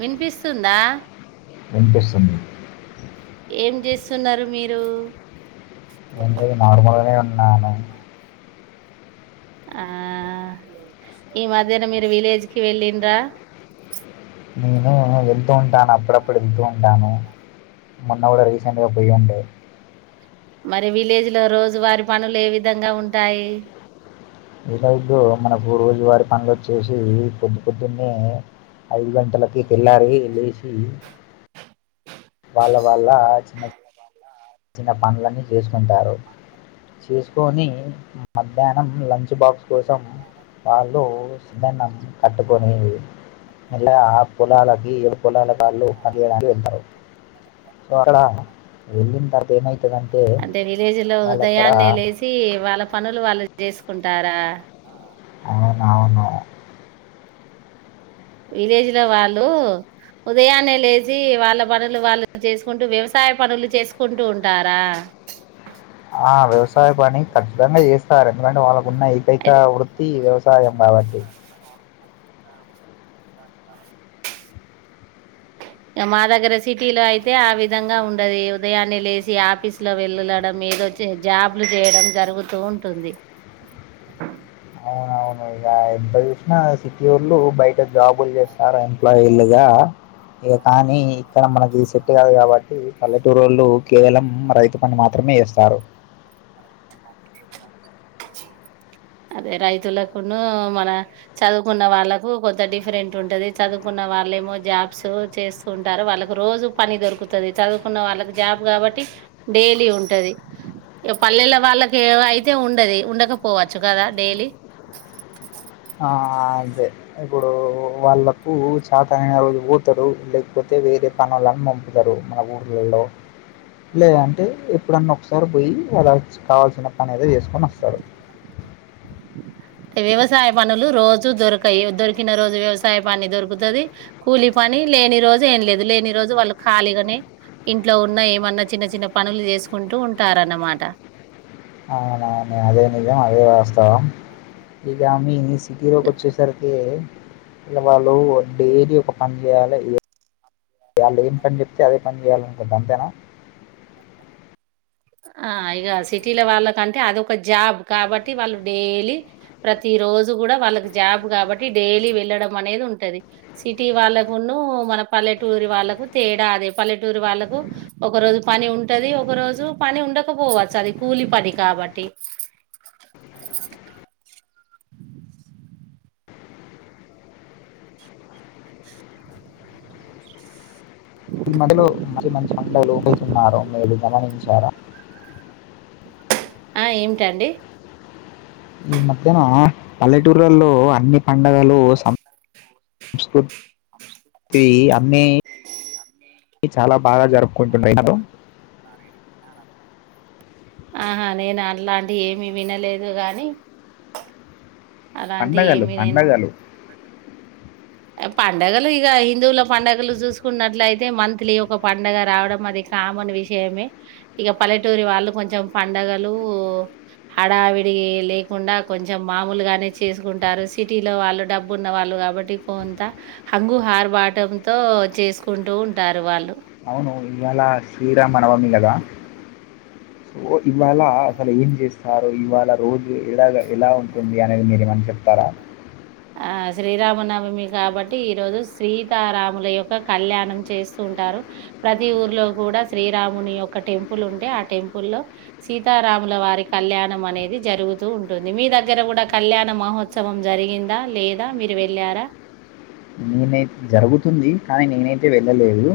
వినిపిస్తుందా వినిపిస్తుంది ఏం చేస్తున్నారు మీరు ఏం లేదు నార్మలాగానే ఉన్నాను ఆ ఈ మధ్యనా మీరు విలేజ్ కి వెళ్ళండ్రా నేను వెళ్తూ ఉంటాను అప్పుడప్పుడు వెళ్తూ ఉంటాను మొన్న కూడా రీసెంట్గా పోయ్య ఉండే మరి విలేజ్ లో రోజు వారి పనులు ఏ విధంగా ఉంటాయి విలేజ్ లో మనకు రోజు వారి పనుల వచ్చేసి పొద్దు పొద్దున్నే ఐదు గంటలకి తెల్లారి లేసి వాళ్ళ వాళ్ల్ళ చిన్న చిన్న చిన్న పనులన్నీ చేసుకుంటారు చేసుకొని మధ్యాహ్నం లంచ్ బాక్స్ కోసం వాళ్ళు సద్దన్నం కట్టుకునేది మల్ల ఆ పొలాలకి ఏ పొలాలకి వాళ్ళు పని చేయడానికి వెళ్తారు సో అక్కడ వెళ్ళిన తరూ అంటే విలేజ్ లో అక్కడ ఉదయాన్నే లేచి వాళ్ళ పనులు వాళ్ళ చే చేసుకుంటారా అవునవును విలేజ్ లో వాళ్ళు ఉదయాన్నే లేచి వాళ్ళ పనులు వాళ్ళు చేసుకుంటూ వ్యవసాయ పనులు చేసుకుంటూ ఉంటారా ఆ వ్యవసాయ పని ఖచ్చితంగా చేస్తారు ఎందుకంటే వాళ్ళకున్న ఏకైక వృత్తి వ్యవసా సాయం కాబట్టి మా దగ్గర సిటీ లో అయితే ఆ విధంగా ఉండది ఉదయాన్నే లేసి ఆఫీస్ లో వెళ్ళడం ఏదోచ్చి జాబ్లు చేయడం జరుగుతూ ఉంటుంది అవునవును ఎంత చూసినా సిటీ వాళ్ళు బయట జాబులు చేస్తారు ఎంప్లాయిలుగా, ఇక కానీ ఇక్కడ మనకి సెట్ కాదు కాబట్టి పల్లెటూరోలు కేవలం రైతు పని మాత్రమే ఇస్తారు, అదే రైతులకును మన చదువుకున్న వాళ్ళలకు కొంత డిఫరెంట్ ఉంటది చదువుకున్న వాళ్ళ ఏమో జాబ్స్ చేస్తూ ఉంటారు వాళ్ళకి రోజు పని దొరుకుతది చదువుకున్న వాళ్ళకి జాబ్ కాబట్టి డైలీ ఉంటది ఓ పల్లెల వాళ్ళకి అయితే ఉండది ఉండకపోవచ్చు కదా డైలీ ఆ, అంతే ఇప్పుడు వాళ్ళలకు చాతనైన రోజు పోతాడు లేకపోతే వేరే పనోలా అని పంపుతారు మన ఊర్లలో లే అంటే ఎప్పుడన్నా ఒకసారి పోయి వాలాకావాల్సిన పని ఏదే చేసు కొని వస్తారు వ్యవసాయ పనులు రోజు దొరకాయి దొరికిన రోజు వ్యవసాయ పని దొరుకుతుంది కూలి పని కానీ లేని రోజు ఏం లేదు లేని రోజు వాళ్ళు ఖాళీగానే ఇంట్లో ఉన్న ఏమన్నా చిన్న చిన్న పనులు చేసుకుంటూ ఉంటారన్నమాట అవునవును అదే నిజం అదే వాస్తవం ఈగా మి సిటీ లోకి వచ్చేసరికి. ఇగా వాళ్ళు డైలీ ఒక పని చేయాలే, వాళ్ళు ఏం పని చెప్తే అదే పని చేయాలనుకుంట అంతేనా ఆ ఇక సిటీల వాళ్ళకంటే అది ఒక జాబ్ కాబట్టి వాళ్ళు డైలీ ప్రతి రోజు కూడా వాళ్ళకి జాబ్ కాబట్టి డైలీ వెళ్ళడం అనేది ఉంటది. సిటీ వాళ్ళకు ఉన్నూ పల్లెటూరి వాళ్ళకు తేడా అదే పల్లెటూరి వాళ్ళలకు ఒక రోజు పని ఉంటది. ఒక రోజు, పని ఉండకపోవచ్చు. అది కూలి పని కాబట్టి ఈ మధ్యలో మంచి మంచి వంటలు వండు తున్నారు మీరు గమనించారా. ఆ ఏమిటండి. ఈ మధ్యన పల్లెటూరులో అన్ని పండగలు, సంస్కృతి అన్ని చాలా బాగా జరుపుకుంటున్నారు ఆహా నేను అలాంటి ఏమి వినలేదు గాని అలాంటి పండగలు ఏమీ నేను పండగలు పండగలు ఇక హిందువుల పండగలు చూసుకున్నట్లయితే మంత్లీ ఒక పండగ రావడం అది కా మన్ విషయమే ఇక పల్లెటూరి వాళ్ళు కొంచెం పండగలు హడావిడి లేకుండా కొంచెం మామూలుగానే చేసుకుంటారు. సిటీలో వాళ్ళు డబ్బు ఉన్న వాళ్ళు కాబట్టి పోంతా హంగు ఆర్భాటంతో చేసుకుంటూ ఉంటారు వాళ్ళు అవును ఇవాళ శ్రీరామనవమి కదా సో ఇవాళ అసలు ఏం చేస్తారు ఇవాళ రోజు ఎలాగా ఎలా ఉంటుంది. అనేది మీరు ఏమన్నా చెప్త రా ఆ శ్రీరామనవమి కాబట్టి ఈ రోజు సీతారాముల యొక్క కళ్యాణం చేస్తూ ఉంటారు. ప్రతి ఊర్లో కూడా శ్రీరాముని యొక్క టెంపుల్ ఉంటే ఆ టెంపుల్ లో సీతారా రాముల వారి కళ్యాణం అనేది జరుగుతూ ఉంటుంది. మీ దగ్గర కూడా కళ్యాణ మహోత్సవం జరిగిందా. లేదా మీరు వెళ్ళారా. నేనై జరుగుతుంది కానీ నేనైతే వెళ్ళలేదు.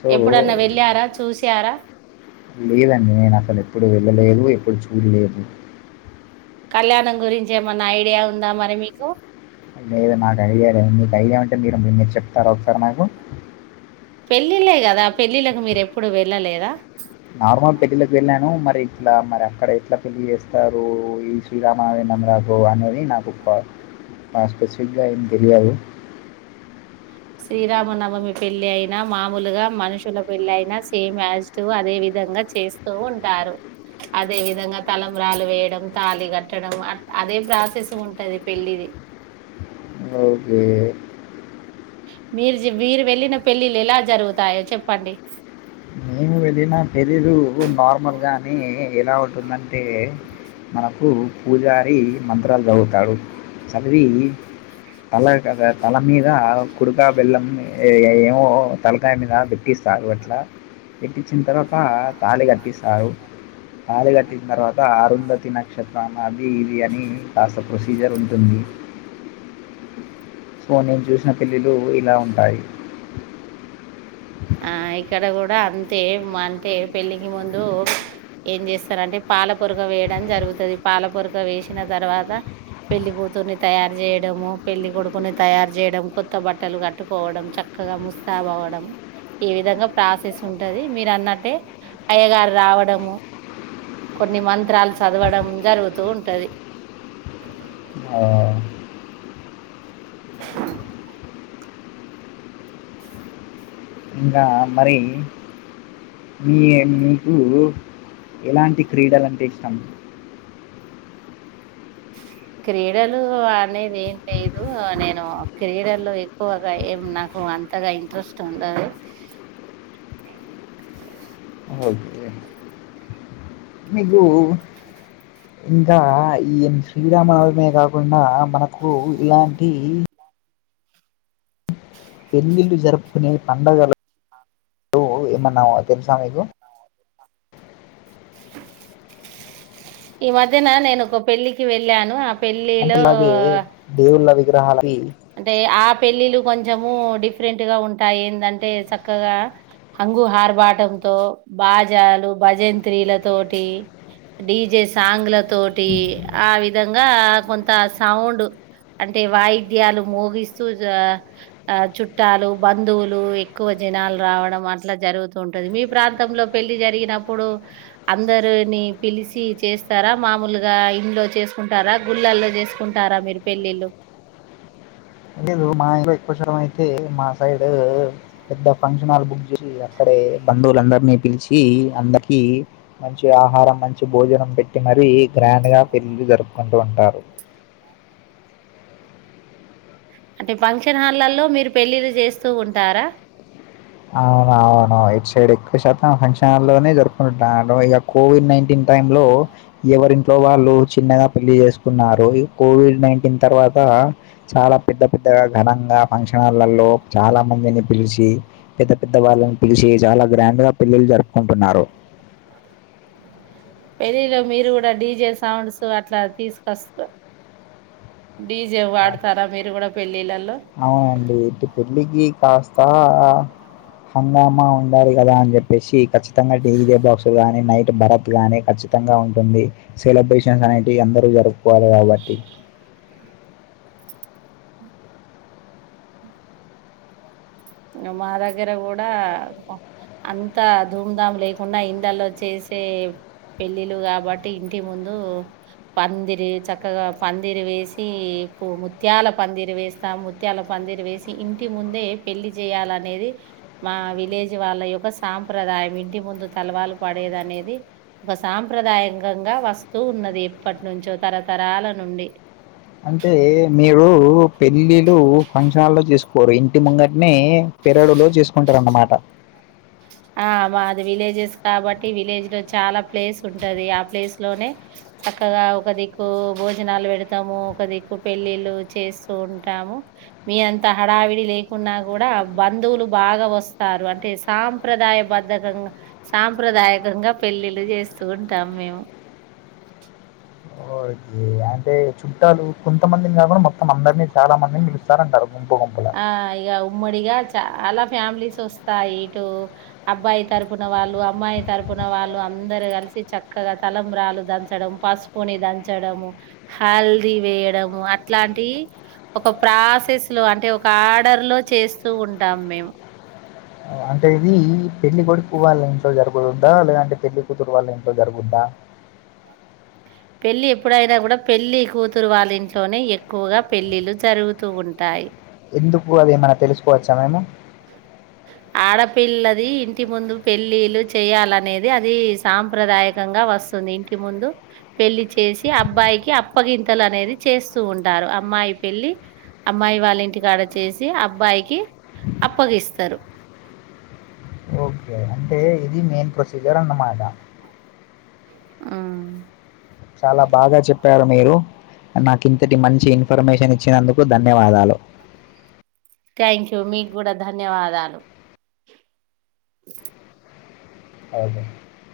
సో, ఎప్పుడన్నా వెళ్ళారా చూసారా. లేదండి నేను అసలు ఎప్పుడు వెళ్ళలేదు ఎప్పుడు చూడలేదు. కళ్యాణం గురించి ఏమన్నా ఐడియా ఉందా మరి మీకు, లేదు నాకు ఐడియా లేదు. మీకు ఐడియా అంటే మీరు మీ మీరు చెప్తారా ఒకసారి నాకు పెళ్ళిళ్ళ కదా పెళ్ళిళ్ళలకు మీరు ఎప్పుడు వెళ్ళలేదా. నార్మల్ పెళ్లిళ్లకు వెళ్ళాను మరి ఇట్లా మరి అక్కడ ఎట్లా పెళ్ళి చేస్తారు ఈ శ్రీరామా నవమికి నాకు అనేది నాకు ఒక్క నాకు స్పెసిఫిక్ గా ఏమ్ తెలియాదు. శ్రీరామనవమి పెళ్లి అయినా మామూలుగా మనుషుల పెళ్లి అయినా సేమ్ యాజ్ ఇట్ ఇస్ గా అదేవిధంగా విధంగా చేస్తూ ఉంటారు. అదే విధంగా తలంబ్రాలు వేయడం తాళి కట్టడం అదే ప్రాసెస్ ఉంటది పెళ్లిది. ఓకే మీరు మీరు వెళ్ళిన పెళ్ళిళ్ళ ఎలా జరుగుతాయో చెప్పండి. మేము వెళ్ళిన పెళ్లిళ్లు నార్మల్గాని ఎలా ఉంటుంది. అంటే మనకు పూజారి మంత్రాలు చదువుతాడు చదివి తల కద తల మీద కుడుకా బెల్లం ఏమో తలకాయ మీద పెట్టి స్తరూ అట్లా పెట్టించిన తర్వాత తాళి కట్టిస్తారు తాళి కట్టిన తర్వాత, అరుంధతి నక్షత్రం. అది ఇది అని కాస్త ప్రొసీజర్ ఉంటుంది. నేను చూసిన పెళ్ళిలు ఇలా ఉంటాయి. ఆ ఇక్కడ కూడా అంతే అంటే పెళ్ళికి ముందు ఏం చేస్తారంటే పాల పొరక వేయడం జరుగుతుంది పాల పొరక వేసిన తర్వాత పెళ్లి కూతుర్ని తయారు చేయడము పెళ్లి కొడుకుని తయారు చేయడం కొత్త బట్టలు కట్టుకోవడం చక్క చక్కగా ముస్తాబ్ అవ్వడం ఈ విధంగా ప్రాసెస్ ఉంటది మీరన్నట్టే అయ్యగారు రావడము కొన్ని మంత్రాలు చదవడం జరుగుతూ ఉంటది ఆ ఇంకా మరి మీ మీకు ఎలాంటి క్రీడలంటే ఇష్టం క్రీడలు అనేది ఏం లేదు నేను క్రీడల్లో ఎక్కువగా ఏం నాకు అంతగా ఇంట్రెస్ట్ ఉండదు ఒకే మీకు ఇంకా ఈ శ్రీరామనవమి కాకుండా మనకు ఇలాంటి పెళ్ళిళ్లు జరుపుకునే పండగలు ఏమన్నా తెలుసా మీకు ఈ మధ్యన నేను ఒక పెళ్ళికి వెళ్ళాను ఆ అంటే పెళ్ళిలో ఇలాగే దేవుళ్ళ విగ్రహాలవి అంటే ఆ పెళ్ళిళ్లు కొంచము డిఫరెంట్ గా ఉంటాయి ఏంటంటే చక్కగా హంగుహార్బాటంతో బాజాలు భజంత్రీల తోటి డీజే సాంగ్ల తోటి ఆ విధంగా కొంత సౌండ్ అంటే వాయిద్యాలు మోగిస్తూ దా ఆ చుట్టాలు బంధువులు ఎక్కువ జనాలు రావడం అట్లా జరుగుతూంటది మీ ప్రాంతంలో పెళ్లి జరిగినప్పుడు అందరిని పిలిచి చేస్తారా మామూలుగా ఇంట్లో చేస్ కుంటారా గుళ్ళల్లో చేసుకుంటారా మీరు పెళ్ళిళ్ళు లేదు మా ఇం ఎక్కువ చరం అయితే మా సైడు పెద్ద ఫంక్షన్ హాల్ బుక్ చేసి అక్కడే బంధువులందరినీ పిలిచి అందరికి మంచి ఆహారం మంచి భోజనం పెట్టి మరీ గ్ర గ్రాండ్గా పెళ్ళి జరుపుకుంటూ ఉంటారు అంటే ఫంక్షన్ హాల్లలో మీరు పెళ్ళిళ్ళు చేస్తూ ఉంటారా అవును అవును ఇటు సైడ్ ఎక్కువ శాతం ఫంక్షన్ హాల్లోనే జరుపుకుంటారు ఇక కోవిడ్ నైన్టీన్ టైమ్ లో ఎవరింట్లో వాళ్ళు చిన్నగా పెళ్లి చేసుకున్నారు కోవిడ్ నైన్టీన్ తర్వాత చాలా పెద్ద పెద్దగా ఘనంగా ఫంక్షన్ హాల్లలో చాలా మందిని పిలిచి పెద్ద పెద్ద వాళ్ళని పిలిచి చాలా గ్రాండ్గా పెళ్ళిళ్లు జరుపుకుంటున్నారు పెళ్ళిలో మీరు కూడా డీజే సౌండ్స్ అట్లా తీసుకొస్తారు అవునండి ఇటు పెళ్ళికి కాస్తా హంగామా ఉండాలి కదా అని చెప్పేసి ఖచ్చితంగా డీజే బాక్స్ గాని నైట్ భరత్ గాని కచ్ అందంగా ఉంటుంది సెలబ్రేషన్స్ అనేవి అందరు జరుపుకోవాలి కాబట్టి మా దగ్గర కూడా అంతా ధూంధాం లేకుండా ఇండ్లలో చేసే పెళ్లిళ్లు కాబట్టి ఇంటి ముందు పందిరి చక్కగా పందిరి వేసి ప ముత్యాల పందిరి వేస్తాం ముత్యాల ప పందిరు వేసి ఇంటి ముందే పెళ్లి చేయాల అనేది మా విలేజ్ వాళ్ళ యొక్క సాంప్రదాయం ఇంటి ముందు తలవాలు పడే అనేది ఒక సాంప్రదాయంగా వస్తు ఉన్నది ఎప్పటి నుంచో తరతరాల నుండి అంటే మీరు పెళ్లిళ్లు ఫంక్షన్ హాల్లో చేసుకోరు ఇంటి ముంగటినే పెరడులో చేసుకుంటారన్నమాట ఆహ్ మాది విలేజెస్ కాబట్టి విలేజ్ లో చాలా ప్లేస్ ఉంటది ఆ ప్లేస్ లోనే. చక్కగా ఒక దిక్కు భోజనాలు పెడతాము. ఒక దిక్కు పెళ్లిళ్లు చేస్తూ ఉంటాము. మీ అంత హడావిడి లేకున్నా కూడా బంధువులు బాగా వస్తారు అంటే సాం. సాంప్రదాయ బద్ధకంగా సాంప్రదాయకంగా పెళ్లిళ్లు చేస్తూ ఉంటాం మేము. ఓకే. అంటే చుట్టాలు కొంతమందిని కాకుండా మొత్తం అందరినీ చాలా మందిని పిలుస్తారంటారు. గుంపు గుంపుల. ఆహ్ ఇగ ఉమ్మడిగా చాలా ఫ్యామిలీస్ వస్. ఇంక ఇటు అబ్బాయి తరపున వాళ్ళు అమ్మాయి తరపున వాళ్ళు అందరు కలిసి చక్కగా. తలంబ్రాలు దంచడం పసుపుని దంచడము హల్దీ వేయడము అట్లాంటీయి. ఒక ప్రాసెస్ లో అంటే ఒక ఆర్డర్ లో చేస్తూ ఉంటాం మేం. అంటే ఇది పెళ్లి కొడుకు వాళ్ళ ఇంట్లో జరుగుద్దా లేదంటే పెళ్లి కూతురు వాళ్ళ ఇంట్లో జరుగుద్దా. కాని. పెళ్లి ఎప్పుడైనా కూడా పెళ్లి కూతురు వాళ్ళింట్లోనే ఎక్కువగా పెళ్ళిళ్ళు జరుగుతూ ఉంటాయి. ఎందుకు అదెమన్నా తెలుసుకోవచ్చా మేము. ఆడపిల్లది ఇంటి ముందు పెళ్ళిళ్ళు చెయాలనేది అది సాంప్రదాయకంగ్. గా వస్తుంది ఇంటి ముందు పెళ్లి చేసి అబ్బాయికి అప్పగింతలు అనేది చేస్తూ ఉంటారు. అమ్మాయి పెళ్లి అమ్మాయి వాళ్ళ ఇంటికాడ చేసి అబ్బాయికి అప్పగిస్తా. తరు. ఇన్ మెయిన్ ప్రొసిజర్ అన్నమాట. ఆహ్మ్. చాలా బాగా చెప్పారు మీరు. నాకింతటి మంచి ఇన్ఫర్మేషన్ ఇచ్చినందుకు ధన్యవాదాలు. ఉమ్. టైంక్యు మీకు కూడా ధన్యవాదాలు. అవును.